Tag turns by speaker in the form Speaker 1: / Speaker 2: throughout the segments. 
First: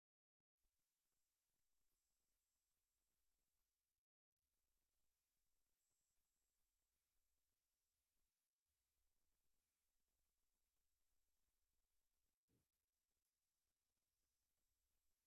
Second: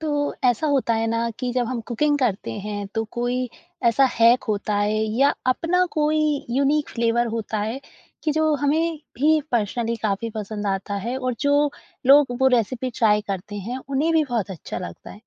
Speaker 1: तो ऐसा होता है ना कि जब हम कुकिंग करते हैं तो कोई ऐसा हैक होता है या अपना कोई यूनिक फ्लेवर होता है कि जो हमें भी पर्सनली काफ़ी पसंद आता है और जो लोग वो रेसिपी ट्राई करते हैं उन्हें भी बहुत अच्छा लगता है।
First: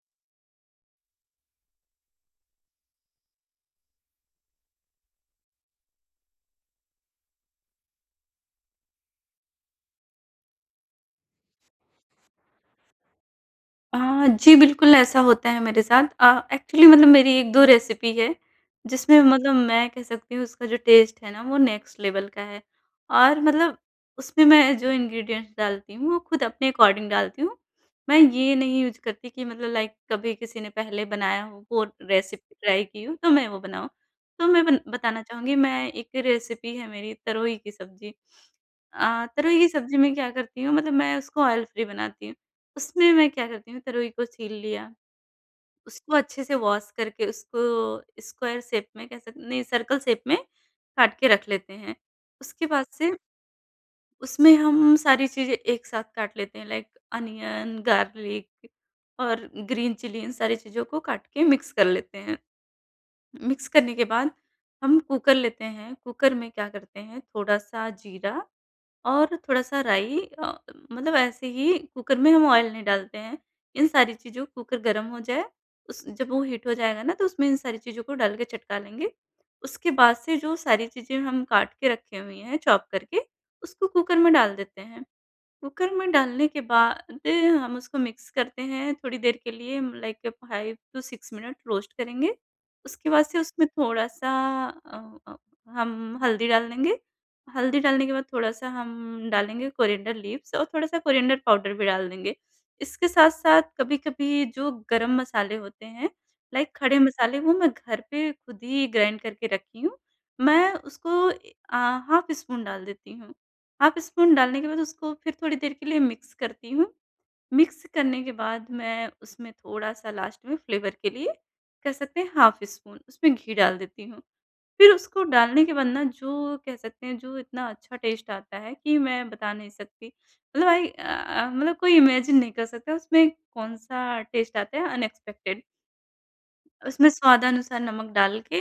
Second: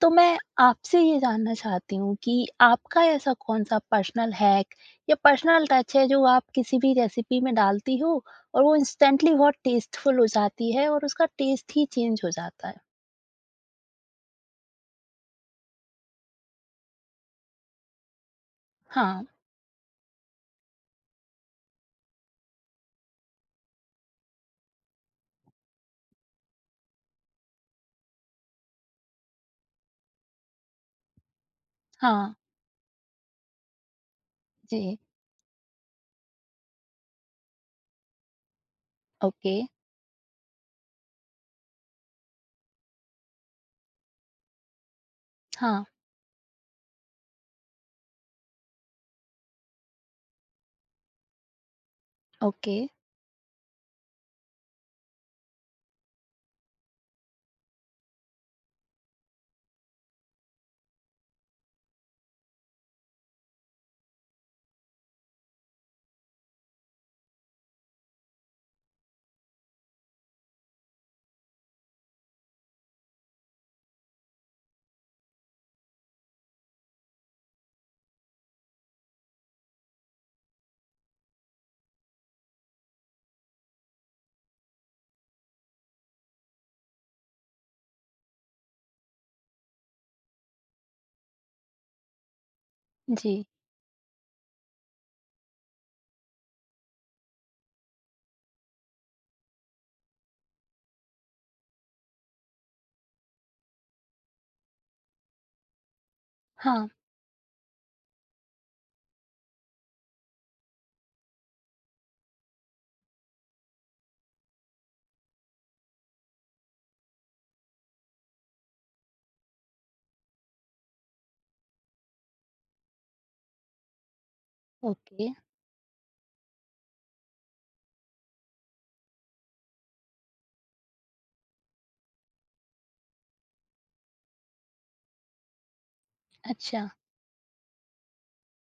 Speaker 1: तो मैं आपसे ये जानना चाहती हूँ कि आपका ऐसा कौन-सा पर्सनल हैक या पर्सनल टच है जो आप किसी भी रेसिपी में डालती हो और वो इंस्टेंटली बहुत टेस्टफुल हो जाती है और उसका टेस्ट ही चेंज हो जाता है?
Speaker 2: अ, जी, बिल्कुल ऐसा होता है मेरे साथ। एक्चुअली मतलब मेरी 1-2 रेसिपी है, जिसमें
Speaker 1: हाँ,
Speaker 2: मतलब मैं कह सकती हूँ उसका जो टेस्ट है ना वो नेक्स्ट लेवल का है। और मतलब उसमें मैं जो इंग्रीडिएंट्स डालती हूँ वो खुद अपने अकॉर्डिंग डालती हूँ। मैं ये नहीं यूज़ करती कि मतलब लाइक कभी किसी ने पहले बनाया हो वो
Speaker 1: हाँ।
Speaker 2: रेसिपी ट्राई की हो तो मैं वो बनाऊँ। तो मैं बन
Speaker 1: जी,
Speaker 2: बताना चाहूँगी, मैं एक रेसिपी है मेरी तरोई की सब्ज़ी।
Speaker 1: ओके,
Speaker 2: तरोई की सब्ज़ी में क्या करती हूँ, मतलब मैं उसको ऑयल फ्री बनाती हूँ। उसमें मैं क्या करती हूँ, तरोई को छील लिया,
Speaker 1: हाँ,
Speaker 2: उसको अच्छे से वॉश करके उसको स्क्वायर शेप में कह सक नहीं, सर्कल शेप में काट के रख लेते हैं। उसके
Speaker 1: ओके,
Speaker 2: बाद से उसमें हम सारी चीज़ें एक साथ काट लेते हैं, लाइक अनियन, गार्लिक और ग्रीन चिली, इन सारी चीज़ों को काट के मिक्स कर लेते हैं। मिक्स करने के बाद हम कुकर लेते हैं, कुकर में क्या करते हैं, थोड़ा-सा जीरा और थोड़ा-सा राई, मतलब ऐसे ही, कुकर में हम ऑयल नहीं डालते हैं। इन सारी चीज़ों, कुकर गरम हो जाए, उस जब वो हीट हो जाएगा ना, तो उसमें इन सारी चीज़ों को डाल के चटका लेंगे। उसके बाद से जो सारी चीज़ें हम काट के रखी हुई हैं, चॉप करके उसको कुकर में डाल देते हैं। कुकर में डालने के बाद हम उसको मिक्स करते हैं थोड़ी देर के लिए, लाइक 5 टू 6 मिनट रोस्ट करेंगे। उसके बाद से
Speaker 1: जी,
Speaker 2: उसमें थोड़ा-सा अ अ, हम हल्दी डाल देंगे। हल्दी डालने के बाद थोड़ा-सा हम डालेंगे कोरिएंडर लीव्स, और थोड़ा-सा कोरिएंडर पाउडर भी डाल देंगे। इसके साथ-साथ कभी-कभी जो गरम मसाले होते हैं, लाइक
Speaker 1: हाँ,
Speaker 2: खड़े मसाले, वो मैं घर पे खुद ही ग्राइंड करके रखी हूँ। मैं उसको हाफ स्पून डाल देती हूँ। हाफ स्पून डालने के बाद उसको फिर थोड़ी देर के लिए मिक्स करती हूँ। मिक्स करने के बाद मैं उसमें थोड़ा-सा लास्ट में फ्लेवर के लिए, कह सकते हैं, हाफ स्पून उसमें घी डाल देती हूँ। फिर उसको
Speaker 1: ओके,
Speaker 2: डालने के बाद ना, जो कह सकते हैं, जो इतना अच्छा टेस्ट आता है कि मैं बता नहीं सकती। मतलब मतलब कोई इमेजिन नहीं कर सकता उसमें कौन-सा टेस्ट आता है, अनएक्सपेक्टेड।
Speaker 1: अच्छा,
Speaker 2: उसमें स्वादानुसार नमक डाल के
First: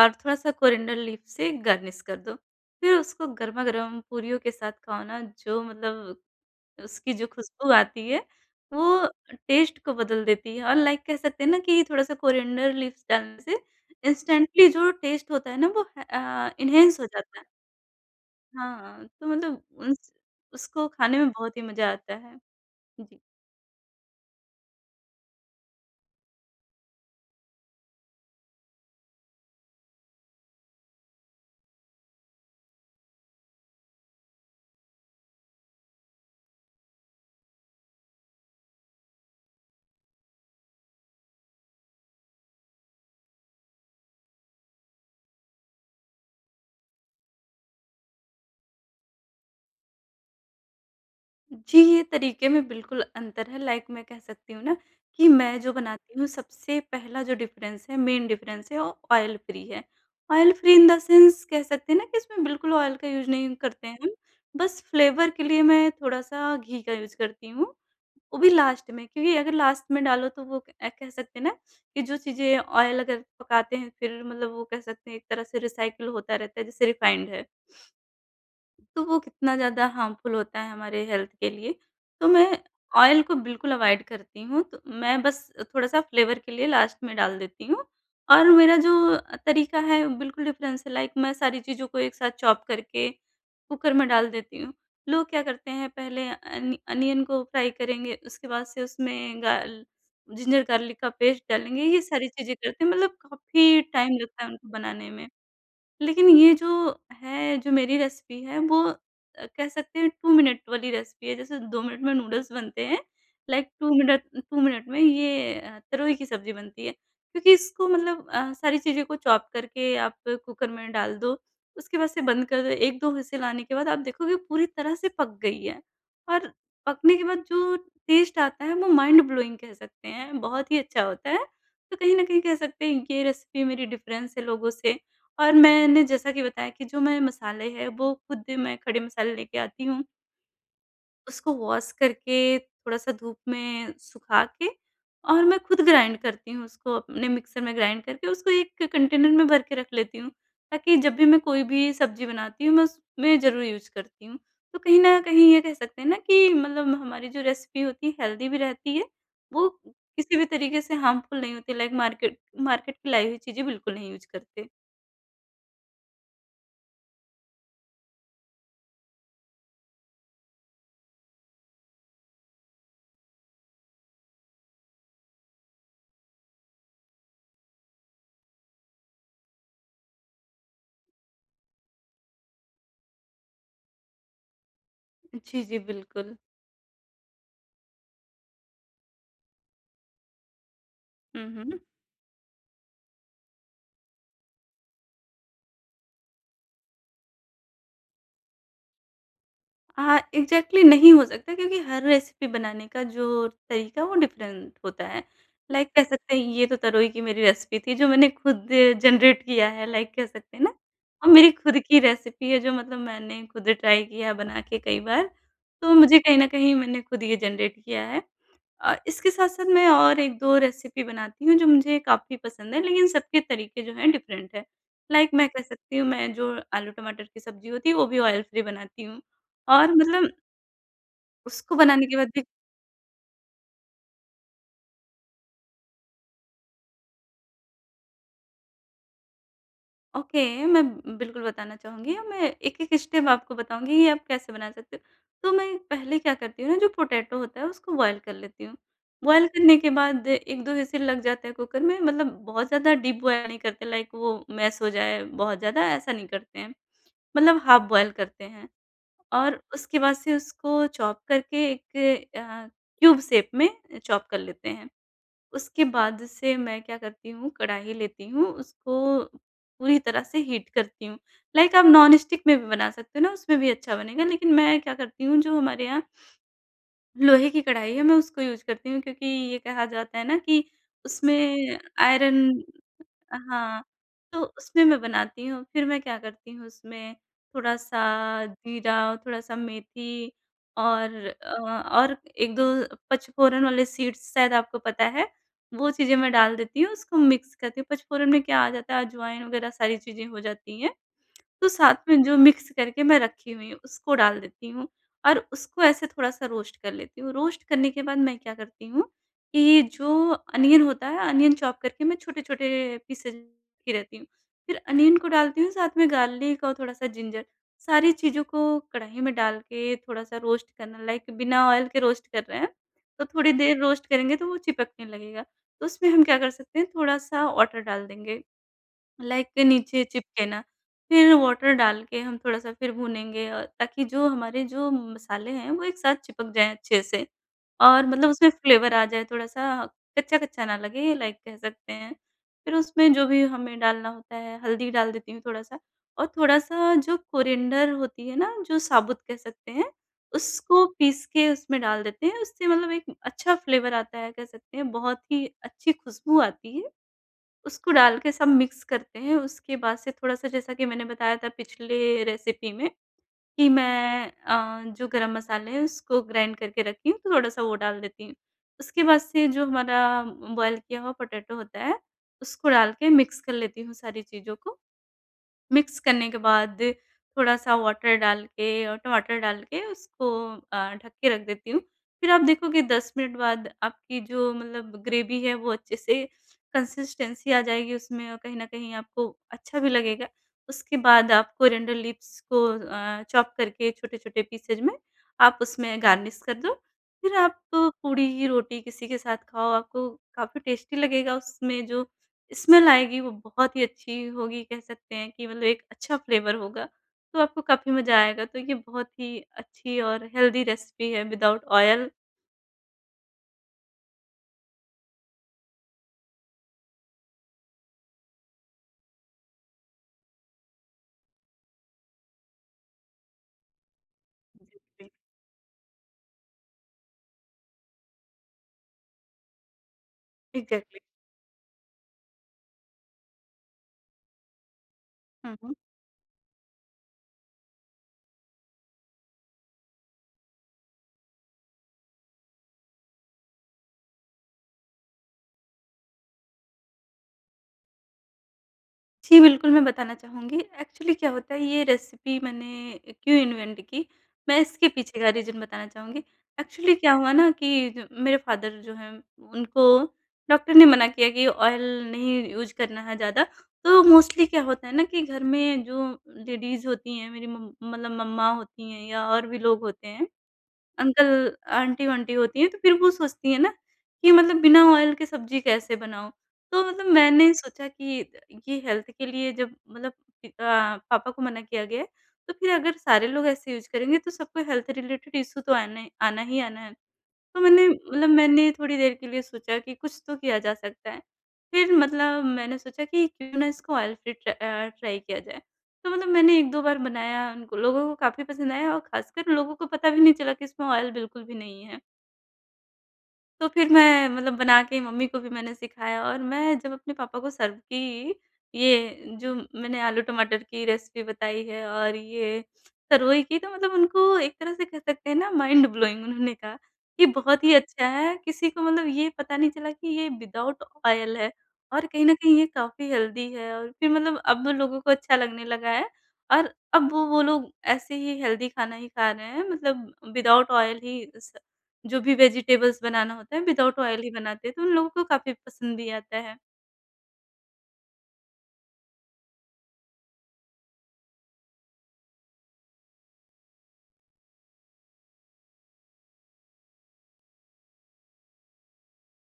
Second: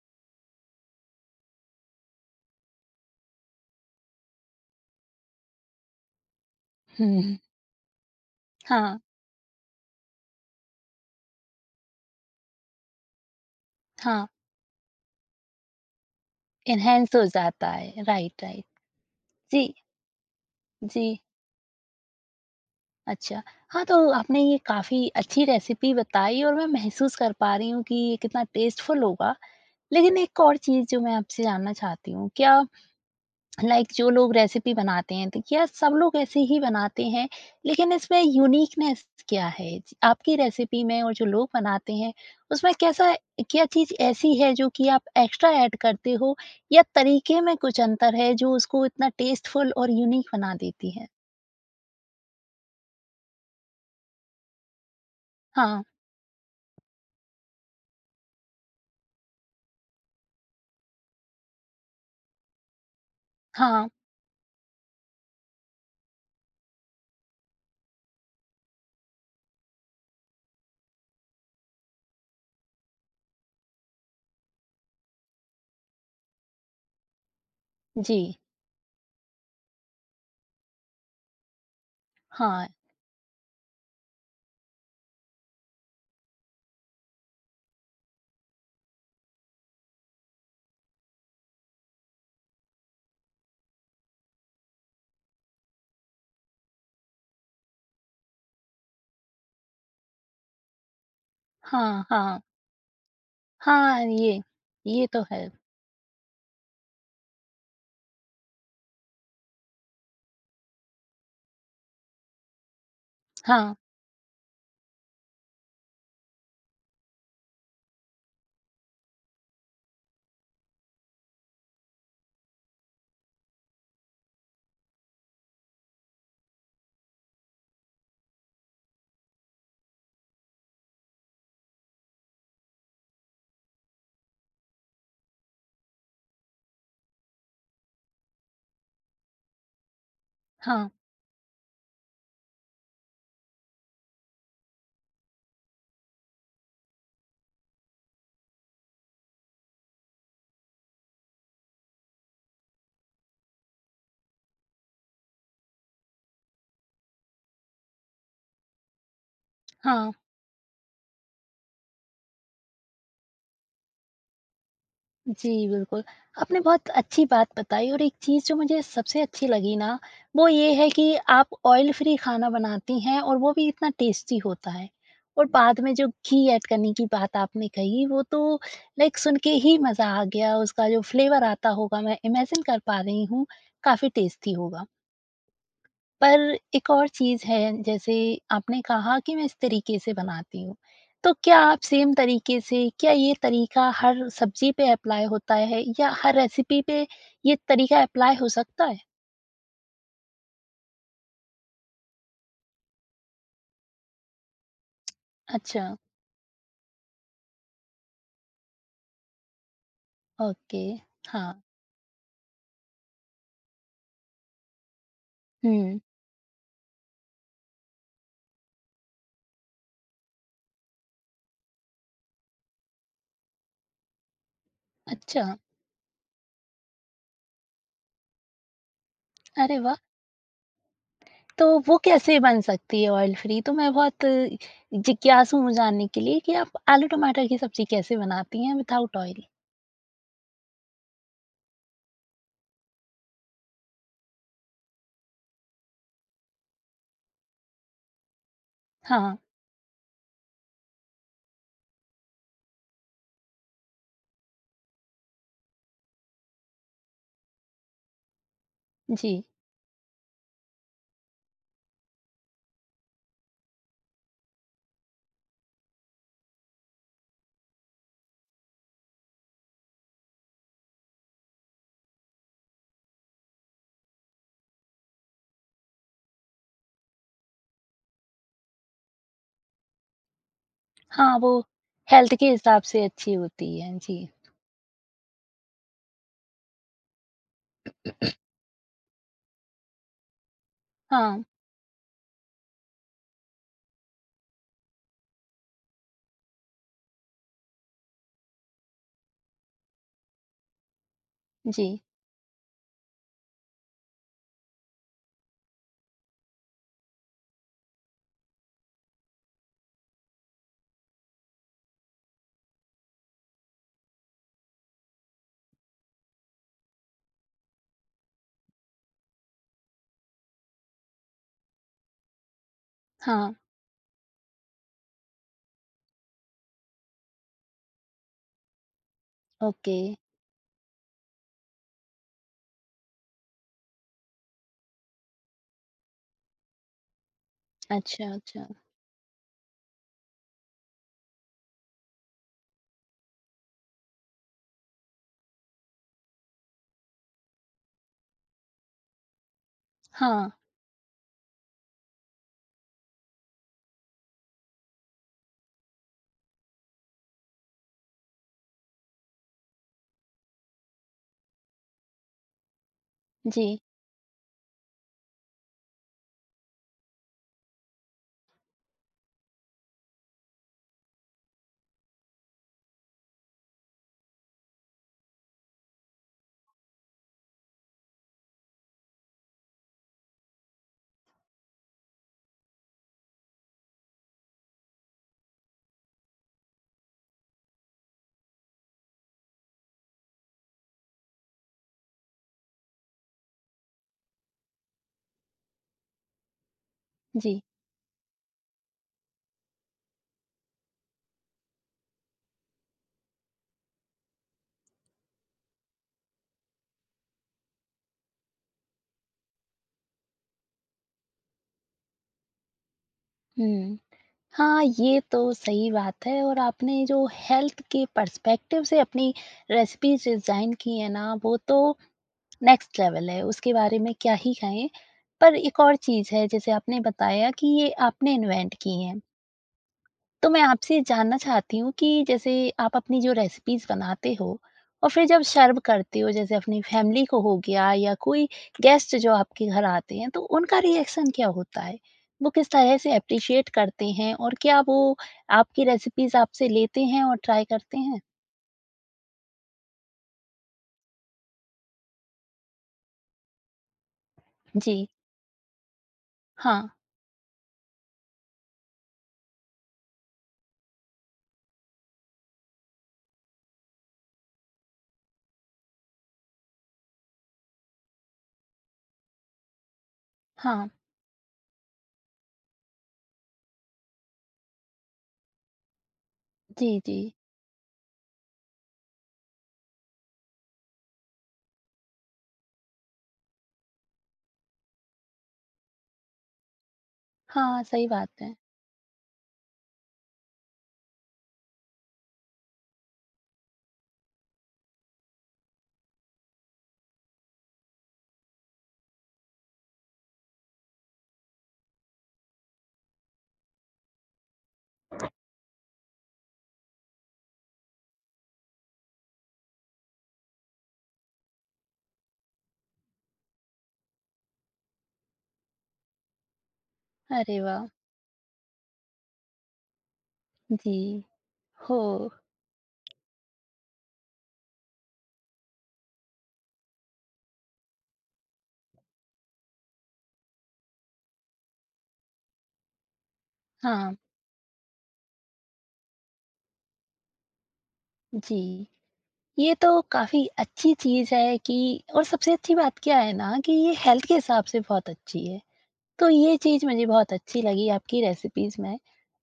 Speaker 2: और थोड़ा-सा कोरिएंडर लीफ से गार्निश कर दो। फिर उसको गरमा-गरम पूरियों के साथ खाओ ना, जो मतलब उसकी जो
Speaker 1: हुँ,
Speaker 2: खुशबू आती है,
Speaker 1: हाँ,
Speaker 2: वो टेस्ट को बदल देती है, और लाइक कह सकते हैं ना कि थोड़ा-सा कोरिएंडर लीव्स डालने से
Speaker 1: हाँ,
Speaker 2: इंस्टेंटली जो टेस्ट होता है ना, वो एनहांस हो
Speaker 1: एनहांस हो
Speaker 2: जाता है।
Speaker 1: जाता है, राइट, राइट,
Speaker 2: हाँ, तो मतलब
Speaker 1: जी,
Speaker 2: उस उसको खाने
Speaker 1: जी,
Speaker 2: में बहुत ही मज़ा आता है। जी।
Speaker 1: अच्छा। हाँ, तो आपने ये काफ़ी अच्छी रेसिपी बताई और मैं महसूस कर पा रही हूँ कि ये कितना टेस्टफुल होगा। लेकिन एक और चीज़ जो मैं आपसे जानना चाहती हूँ, क्या लाइक, जो लोग रेसिपी बनाते हैं तो क्या सब लोग ऐसे ही बनाते हैं लेकिन इसमें यूनिकनेस क्या है जी, आपकी रेसिपी में और जो लोग बनाते हैं उसमें कैसा क्या चीज़ ऐसी है जो कि आप एक्स्ट्रा ऐड करते हो या तरीके में कुछ अंतर है जो उसको इतना टेस्टफुल और यूनिक बना देती है?
Speaker 2: जी, ये तरीके में बिल्कुल अंतर है, लाइक मैं कह सकती हूँ ना कि मैं जो
Speaker 1: हाँ
Speaker 2: बनाती हूँ, सबसे पहला जो डिफ़रेंस है, मेन डिफ़रेंस है, वो ऑयल फ्री है। Oil free in the sense, कह सकते हैं ना, कि इसमें बिल्कुल ऑयल का यूज़ नहीं करते
Speaker 1: हाँ
Speaker 2: हैं हम। बस फ्लेवर के लिए मैं थोड़ा-सा घी का यूज़ करती हूँ, वो भी लास्ट में, क्योंकि अगर लास्ट में डालो, तो वो कह सकते हैं ना कि जो चीज़ें ऑयल अगर पकाते हैं, फिर मतलब वो कह सकते हैं एक तरह से रिसाइकिल होता रहता है, जैसे रिफाइंड है।
Speaker 1: जी
Speaker 2: तो वो कितना ज़्यादा हार्मफुल होता है हमारे हेल्थ के लिए। तो मैं
Speaker 1: हाँ
Speaker 2: ऑयल को बिल्कुल अवॉइड करती हूँ, तो मैं बस थोड़ा-सा फ्लेवर के लिए लास्ट में डाल देती हूँ। और मेरा जो तरीका है वो बिल्कुल डिफरेंस है, लाइक मैं सारी चीज़ों को एक साथ चॉप करके कुकर में डाल देती हूँ। लोग क्या करते हैं, पहले अनियन को फ्राई करेंगे, उसके बाद से उसमें गाल जिंजर गार्लिक का पेस्ट डालेंगे, ये
Speaker 1: हाँ
Speaker 2: सारी
Speaker 1: हाँ
Speaker 2: चीज़ें करते हैं, मतलब काफ़ी
Speaker 1: हाँ
Speaker 2: टाइम
Speaker 1: ये
Speaker 2: लगता है उनको
Speaker 1: ये
Speaker 2: बनाने
Speaker 1: तो
Speaker 2: में।
Speaker 1: है
Speaker 2: लेकिन ये जो है, जो मेरी रेसिपी है, वो कह सकते हैं 2 मिनट वाली रेसिपी है, जैसे 2 मिनट में नूडल्स बनते हैं, लाइक
Speaker 1: हाँ
Speaker 2: 2 मिनट 2 मिनट में ये तरोई की सब्ज़ी बनती है। क्योंकि इसको मतलब सारी चीज़ें को चॉप करके आप कुकर में डाल दो, उसके बाद से बंद कर दो, 1-2 व्हिसल आने के बाद आप देखोगे पूरी तरह से पक गई है। और पकने के बाद जो टेस्ट आता है, वो माइंड ब्लोइंग, कह सकते हैं, बहुत ही अच्छा होता है। तो कहीं न कहीं कह सकते हैं ये रेसिपी मेरी डिफ़रेंस है लोगों से। और मैंने जैसा कि बताया कि जो मैं मसाले हैं, वो खुद मैं खड़े मसाले लेके आती हूँ,
Speaker 1: हाँ
Speaker 2: उसको वॉश करके थोड़ा-सा धूप में सुखा के, और मैं खुद ग्राइंड करती हूँ, उसको अपने मिक्सर में ग्राइंड करके उसको एक कंटेनर में भर के रख लेती हूँ, ताकि जब भी मैं कोई भी सब्ज़ी बनाती हूँ, मैं उसमें ज़रूर यूज़ करती हूँ। तो कहीं न कहीं ये कह सकते हैं ना कि मतलब हमारी जो रेसिपी होती है, हेल्दी भी रहती है, वो
Speaker 1: हाँ
Speaker 2: किसी भी तरीके से हार्मफुल नहीं होती, लाइक मार्केट मार्केट की लाई हुई चीज़ें बिल्कुल नहीं यूज़ करते।
Speaker 1: जी, बिल्कुल। आपने बहुत अच्छी बात बताई और एक चीज़ जो मुझे सबसे अच्छी लगी ना, वो ये है कि आप ऑयल फ्री खाना बनाती हैं और वो भी इतना टेस्टी होता है। और बाद में जो घी ऐड करने की बात आपने कही, वो तो लाइक सुन के ही मज़ा आ गया, उसका जो फ्लेवर आता होगा मैं इमेजिन कर पा रही हूँ, काफ़ी टेस्टी होगा।
Speaker 2: जी, जी, बिल्कुल।
Speaker 1: पर एक और चीज़ है जैसे आपने कहा कि मैं इस तरीके से बनाती हूँ। तो
Speaker 2: हुँ,
Speaker 1: क्या आप
Speaker 2: हुँ।
Speaker 1: सेम तरीके से क्या ये तरीका हर सब्ज़ी पे एप्लाई होता है या हर रेसिपी पे ये तरीका एप्लाई हो सकता है?
Speaker 2: हाँ, एग्ज़ैक्टली नहीं हो सकता, क्योंकि हर रेसिपी बनाने का जो तरीका, वो डिफ़रेंट होता है।
Speaker 1: अच्छा,
Speaker 2: लाइक कह सकते हैं, ये तो तरोई की मेरी रेसिपी थी जो मैंने खुद जनरेट किया है, लाइक कह सकते हैं ना।
Speaker 1: ओके,
Speaker 2: और मेरी
Speaker 1: हाँ।
Speaker 2: खुद की रेसिपी है, जो मतलब मैंने खुद ट्राई किया है बना के कई बार। तो
Speaker 1: हुँ,
Speaker 2: मुझे कहीं न कहीं मैंने खुद ये जनरेट किया है। इसके साथ-साथ मैं और 1-2 रेसिपी बनाती हूँ जो मुझे काफ़ी पसंद है, लेकिन सबके तरीके जो हैं, डिफरेंट हैं। लाइक
Speaker 1: अच्छा,
Speaker 2: मैं कह सकती हूँ, मैं जो आलू टमाटर की सब्ज़ी होती है, वो भी ऑयल फ्री बनाती हूँ,
Speaker 1: अरे
Speaker 2: और
Speaker 1: वाह!
Speaker 2: मतलब
Speaker 1: तो
Speaker 2: उसको
Speaker 1: वो
Speaker 2: बनाने के बाद
Speaker 1: कैसे
Speaker 2: भी।
Speaker 1: बन सकती है ऑयल फ्री? तो मैं बहुत जिज्ञासु हूँ जानने के लिए कि आप आलू टमाटर की सब्ज़ी कैसे बनाती हैं विदाउट ऑयल?
Speaker 2: ओके, मैं बिल्कुल बताना चाहूँगी, मैं एक-एक स्टेप आपको बताऊँगी कि आप कैसे बना सकते हो। तो मैं पहले क्या करती हूँ ना, जो पोटैटो होता है उसको बॉयल कर लेती हूँ।
Speaker 1: हाँ,
Speaker 2: बॉयल करने के बाद 1-2 व्हिसिल लग जाते हैं कुकर में, मतलब बहुत ज़्यादा डीप बॉयल नहीं करते, लाइक वो मैश हो जाए, बहुत ज़्यादा ऐसा नहीं करते हैं। मतलब हाफ बॉयल करते हैं,
Speaker 1: जी।
Speaker 2: और उसके बाद से उसको चॉप करके एक क्यूब शेप में चॉप कर लेते हैं। उसके बाद से मैं क्या करती हूँ, कढ़ाई लेती हूँ, उसको पूरी तरह से हीट करती हूँ। लाइक आप नॉन स्टिक में भी बना सकते हो ना, उसमें भी अच्छा बनेगा। लेकिन मैं क्या करती हूँ, जो हमारे यहाँ लोहे की कढ़ाई है, मैं उसको यूज़ करती हूँ, क्योंकि ये कहा जाता है ना कि
Speaker 1: हाँ, वो
Speaker 2: उसमें
Speaker 1: हेल्थ
Speaker 2: आयरन,
Speaker 1: के हिसाब से अच्छी होती
Speaker 2: हाँ,
Speaker 1: है। जी।
Speaker 2: तो उसमें मैं बनाती हूँ। फिर मैं क्या करती हूँ, उसमें थोड़ा-सा जीरा और थोड़ा-सा मेथी, और
Speaker 1: हाँ,
Speaker 2: अ, और 1-2 पचफोरन वाले सीड्स, शायद आपको पता है, वो चीज़ें मैं डाल देती हूँ, उसको मिक्स करती हूँ। पचफोरन में क्या आ जाता है, अजवाइन वगैरह सारी चीज़ें हो जाती हैं। तो साथ
Speaker 1: जी,
Speaker 2: में जो मिक्स करके मैं रखी हुई हूँ, उसको डाल देती हूँ, और उसको ऐसे थोड़ा-सा रोस्ट कर लेती हूँ। रोस्ट करने के बाद मैं क्या करती हूँ, कि जो अनियन होता है, अनियन चॉप करके मैं छोटे-छोटे पीसेज़ की रहती हूँ। फिर अनियन को डालती हूँ, साथ में गार्लिक और थोड़ा-सा जिंजर। सारी चीज़ों को कढ़ाई में डाल के थोड़ा-सा रोस्ट करना, लाइक बिना ऑयल के रोस्ट कर रहे हैं, तो थोड़ी
Speaker 1: हाँ,
Speaker 2: देर रोस्ट करेंगे तो वो चिपकने लगेगा। तो उसमें हम क्या कर सकते हैं, थोड़ा-सा वाटर डाल देंगे, लाइक
Speaker 1: ओके,
Speaker 2: नीचे चिपके ना। फिर वाटर डाल के हम थोड़ा-सा फिर भूनेंगे, ताकि जो हमारे जो मसाले हैं, वो एक साथ चिपक जाएँ अच्छे से, और
Speaker 1: अच्छा,
Speaker 2: मतलब उसमें
Speaker 1: अच्छा,
Speaker 2: फ्लेवर आ जाए, थोड़ा-सा कच्चा-कच्चा ना लगे, लाइक कह सकते हैं। फिर उसमें जो भी हमें डालना होता है, हल्दी डाल देती हूँ थोड़ा-सा, और थोड़ा-सा जो कोरिएंडर होती है ना, जो साबुत, कह सकते हैं,
Speaker 1: हाँ,
Speaker 2: उसको पीस के उसमें डाल देते हैं। उससे मतलब एक अच्छा फ्लेवर आता है, कह सकते हैं। बहुत ही अच्छी खुशबू आती है। उसको डाल के सब मिक्स करते हैं। उसके बाद से थोड़ा-सा, जैसा कि मैंने बताया था पिछले रेसिपी में, कि
Speaker 1: जी,
Speaker 2: मैं जो गरम मसाले हैं, उसको ग्राइंड करके रखी हूँ, तो थोड़ा-सा वो डाल देती हूँ। उसके बाद से जो हमारा बॉयल किया हुआ पोटैटो होता है, उसको डाल के मिक्स कर लेती हूँ सारी चीज़ों को। मिक्स करने के बाद थोड़ा-सा वाटर डाल के और टमाटर डाल के उसको ढक के रख देती हूँ। फिर आप देखोगे 10 मिनट बाद, आपकी जो मतलब ग्रेवी है, वो अच्छे से कंसिस्टेंसी आ जाएगी उसमें, और कहीं न कहीं आपको अच्छा भी लगेगा। उसके बाद आप कोरिएंडर लीव्स को चॉप करके छोटे-छोटे पीसेज़ में आप उसमें गार्निश कर दो। फिर आप
Speaker 1: जी,
Speaker 2: पूड़ी, रोटी किसी के साथ खाओ, आपको काफ़ी टेस्टी लगेगा, उसमें जो स्मेल आएगी वो बहुत ही अच्छी होगी, कह सकते हैं कि मतलब एक अच्छा फ्लेवर होगा, तो आपको काफ़ी मज़ा आएगा। तो ये बहुत ही अच्छी और हेल्दी रेसिपी है, विदाउट ऑयल।
Speaker 1: हुँ। हाँ, ये तो सही बात है और आपने जो हेल्थ के पर्सपेक्टिव से अपनी रेसिपीज़ डिज़ाइन की है ना, वो तो नेक्स्ट लेवल है, उसके बारे में क्या ही कहें।
Speaker 2: एग्ज़ैक्टली,
Speaker 1: पर एक और चीज़ है, जैसे आपने बताया कि ये आपने इन्वेंट की हैं। तो मैं आपसे
Speaker 2: एग्ज़ैक्टली।
Speaker 1: जानना चाहती हूँ कि जैसे आप अपनी जो रेसिपीज़ बनाते हो और फिर जब
Speaker 2: हुँ।
Speaker 1: सर्व करते हो जैसे अपनी फैमिली को हो गया या कोई गेस्ट जो आपके घर आते हैं तो उनका रिएक्शन क्या होता है? वो किस तरह से एप्रिशिएट करते हैं और क्या वो आपकी रेसिपीज़ आपसे लेते हैं और ट्राई करते हैं?
Speaker 2: जी, बिल्कुल, मैं बताना चाहूँगी। एक्चुअली क्या होता है, ये रेसिपी मैंने क्यों इन्वेंट की, मैं इसके
Speaker 1: जी।
Speaker 2: पीछे का रीज़न बताना चाहूँगी।
Speaker 1: हाँ,
Speaker 2: एक्चुअली क्या हुआ ना कि ज मेरे फादर जो हैं, उनको डॉक्टर ने मना किया कि ऑयल नहीं यूज़ करना है ज़्यादा। तो मोस्टली क्या होता है ना कि घर में जो लेडीज़ होती हैं, मेरी मम मतलब मम्मा होती हैं या और भी लोग होते हैं,
Speaker 1: हाँ।
Speaker 2: अंकल आंटी-वांटी होती हैं, तो फिर वो सोचती हैं ना कि मतलब बिना ऑयल के सब्ज़ी कैसे बनाऊँ? तो
Speaker 1: जी,
Speaker 2: मतलब
Speaker 1: जी।
Speaker 2: मैंने सोचा कि ये हेल्थ के लिए जब मतलब अ, पापा को मना किया गया है, तो फिर अगर सारे लोग ऐसे यूज़ करेंगे तो सबको हेल्थ रिलेटेड इश्यू तो आने आना ही आना है। तो
Speaker 1: हाँ,
Speaker 2: मैंने
Speaker 1: सही
Speaker 2: मतलब
Speaker 1: बात है।
Speaker 2: मैंने थोड़ी देर के लिए सोचा कि कुछ तो किया जा सकता है। फिर मतलब मैंने सोचा कि क्यों ना इसको ऑयल फ्री ट्राई किया जाए। तो मतलब मैंने 1-2 बार बनाया, उनको लोगों को काफ़ी पसंद आया और ख़ासकर लोगों को पता भी नहीं चला कि इसमें ऑयल बिल्कुल भी नहीं है। तो फिर मैं मतलब बना के मम्मी को भी मैंने सिखाया, और मैं जब अपने पापा को सर्व की, ये जो मैंने आलू टमाटर की रेसिपी बताई है और ये तरोई की, तो मतलब उनको एक तरह से कह सकते हैं ना, माइंड ब्लोइंग, उन्होंने कहा कि
Speaker 1: अरे
Speaker 2: बहुत ही
Speaker 1: वाह!
Speaker 2: अच्छा है, किसी को मतलब ये पता नहीं चला कि ये विदाउट
Speaker 1: जी।
Speaker 2: ऑयल है
Speaker 1: हो
Speaker 2: और कहीं न कहीं ये काफ़ी हेल्दी है। और फिर मतलब अब लोगों को अच्छा लगने लगा है, और अब वो लोग ऐसे ही हेल्दी खाना ही खा रहे हैं, मतलब विदाउट ऑयल ही स जो भी वेजिटेबल्स बनाना होता है विदाउट
Speaker 1: हाँ,
Speaker 2: ऑयल ही बनाते हैं, तो उन लोगों को काफ़ी पसंद भी आता है।
Speaker 1: जी। ये तो काफ़ी अच्छी चीज़ है कि और सबसे अच्छी बात क्या है ना कि ये हेल्थ के हिसाब से बहुत अच्छी है। तो ये चीज़ मुझे बहुत अच्छी लगी आपकी रेसिपीज़ में।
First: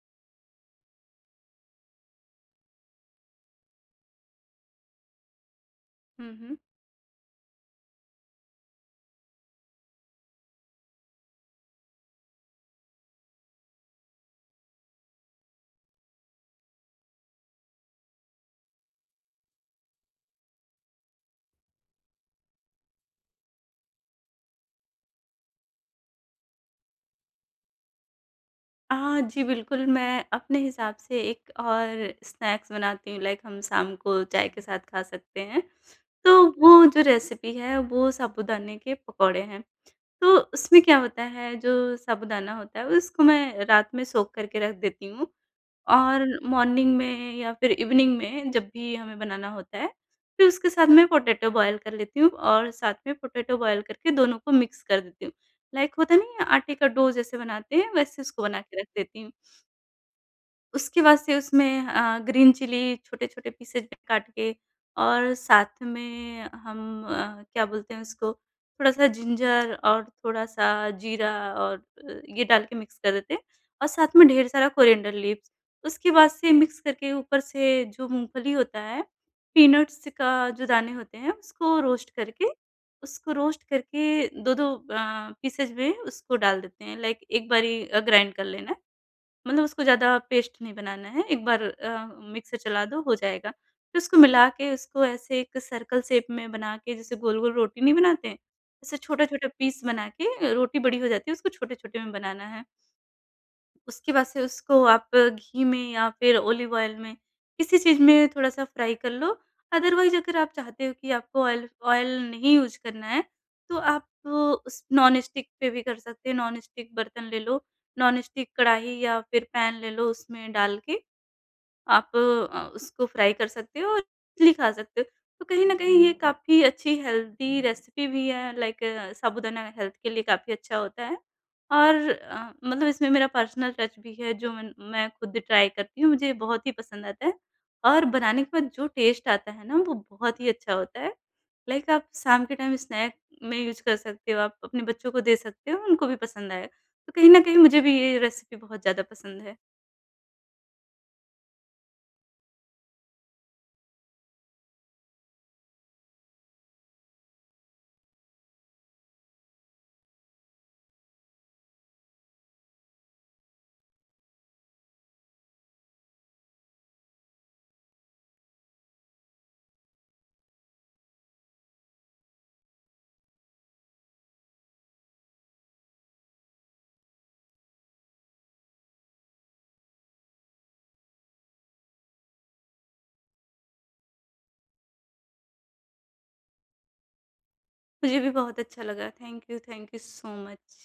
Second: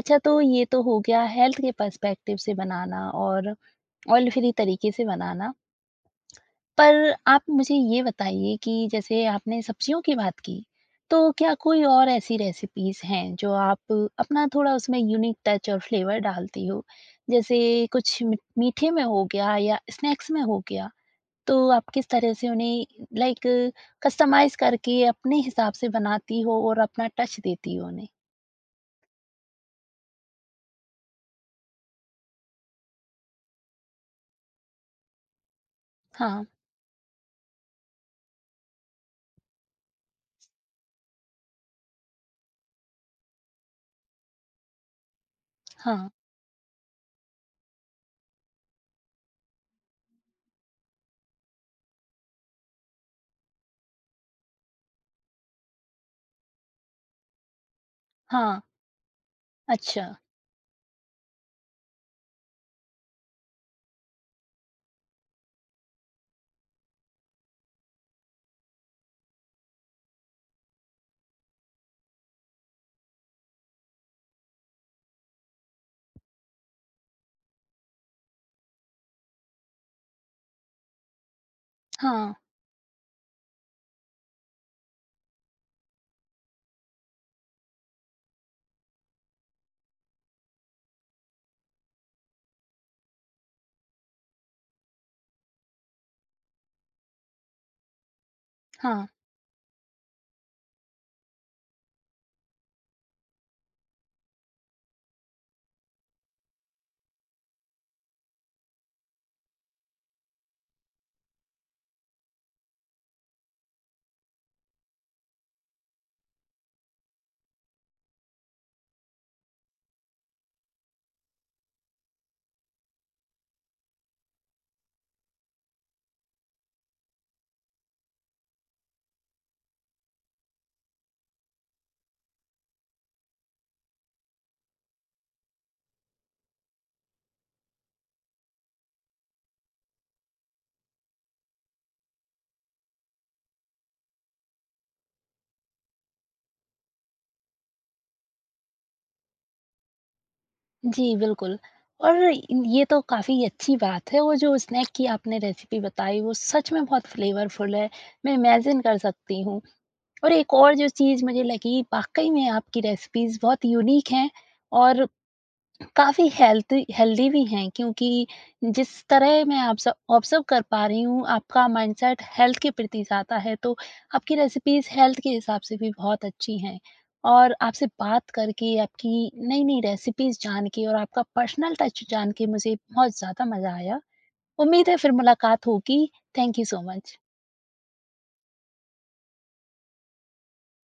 Speaker 1: अच्छा तो ये तो हो गया हेल्थ के पर्सपेक्टिव से बनाना और ऑयल फ्री तरीके से बनाना।
Speaker 2: हुँ, हुँ।
Speaker 1: पर आप मुझे ये बताइए कि जैसे आपने सब्जियों की बात की, तो क्या कोई और ऐसी रेसिपीज़ हैं जो आप अपना थोड़ा उसमें यूनिक टच और फ्लेवर डालती हो? जैसे कुछ मि मीठे में हो गया या स्नैक्स में हो गया? तो आप किस तरह से उन्हें लाइक कस्टमाइज़ करके अपने हिसाब से बनाती हो और अपना टच देती हो उन्हें?
Speaker 2: हाँ जी, बिल्कुल, मैं अपने हिसाब से एक और स्नैक्स बनाती हूँ, लाइक हम शाम को चाय के साथ खा सकते हैं।
Speaker 1: हाँ,
Speaker 2: तो वो जो रेसिपी है, वो साबूदाने के पकौड़े हैं। तो उसमें क्या होता है, जो साबूदाना होता है उसको मैं रात में सोख करके रख देती हूँ
Speaker 1: हाँ,
Speaker 2: और मॉर्निंग में या फिर इवनिंग में जब भी हमें बनाना होता है, फिर उसके साथ मैं पोटैटो बॉयल कर लेती हूँ और साथ में पोटैटो बॉयल करके दोनों को मिक्स कर देती हूँ। लाइक होता नहीं है आटे का डो जैसे बनाते हैं, वैसे उसको
Speaker 1: हाँ,
Speaker 2: बना के रख देती हूँ।
Speaker 1: अच्छा,
Speaker 2: उसके बाद से उसमें ग्रीन चिली छोटे-छोटे पीसेज में काट के, और साथ में हम क्या बोलते हैं उसको, थोड़ा-सा जिंजर और थोड़ा-सा जीरा और ये डाल के मिक्स कर देते हैं, और साथ में ढेर सारा कोरिएंडर लीव्स। उसके बाद से मिक्स करके, ऊपर से जो मूँगफली होता है, पीनट्स का जो दाने होते हैं उसको रोस्ट
Speaker 1: हाँ,
Speaker 2: करके 2-2 पीसेज में उसको डाल देते हैं। लाइक एक बारी ग्राइंड कर लेना। मतलब उसको ज़्यादा पेस्ट नहीं बनाना है, एक बार मिक्सर चला दो, हो जाएगा। फिर उसको मिला के उसको ऐसे एक सर्कल शेप में बना के, जैसे गोल-गोल रोटी नहीं बनाते हैं, ऐसे
Speaker 1: हाँ,
Speaker 2: छोटा-छोटा पीस बना के, रोटी बड़ी हो जाती है उसको छोटे-छोटे में बनाना है। उसके बाद से उसको आप घी में या फिर ऑलिव ऑयल में, किसी चीज़ में थोड़ा-सा फ्राई कर लो। अदरवाइज़ अगर आप चाहते हो कि आपको ऑयल ऑयल नहीं यूज़ करना है, तो आप उस नॉन स्टिक पे भी कर सकते हैं। नॉन स्टिक बर्तन ले लो, नॉन स्टिक कढ़ाई या फिर पैन ले लो, उसमें डाल के आप उसको फ्राई कर सकते हो और इडली खा सकते हो। तो कहीं न कहीं ये काफ़ी अच्छी हेल्दी रेसिपी भी है, लाइक साबूदाना हेल्थ के लिए काफ़ी अच्छा होता है। और मतलब इसमें मेरा पर्सनल टच भी है, जो मन मैं खुद ट्राई करती हूँ, मुझे बहुत ही पसंद आता है। और बनाने के बाद जो टेस्ट आता है ना, वो बहुत ही अच्छा होता है। लाइक आप शाम के टाइम स्नैक में यूज़ कर सकते हो, आप अपने बच्चों को दे सकते हो, उनको भी पसंद आएगा। तो कहीं न कहीं मुझे भी ये रेसिपी बहुत ज़्यादा पसंद है।
Speaker 1: जी, बिल्कुल। और ये तो काफ़ी अच्छी बात है, वो जो स्नैक की आपने रेसिपी बताई वो सच में बहुत फ्लेवरफुल है, मैं इमेजिन कर सकती हूँ। और एक और जो चीज़ मुझे लगी वाक़ई में आपकी रेसिपीज़ बहुत यूनिक हैं और काफ़ी हेल्थी हेल्दी भी हैं क्योंकि जिस तरह मैं ऑब्ज़र्व ऑब्ज़र्व कर पा रही हूँ आपका माइंडसेट हेल्थ के प्रति ज़्यादा है तो आपकी रेसिपीज़ हेल्थ के हिसाब से भी बहुत अच्छी हैं। और आपसे बात करके, आपकी नई-नई रेसिपीज़ जान के और आपका पर्सनल टच जान के मुझे बहुत ज़्यादा मज़ा आया। उम्मीद है फिर मुलाकात होगी। Thank you so much.
Speaker 2: मुझे भी बहुत अच्छा लगा। Thank you so much.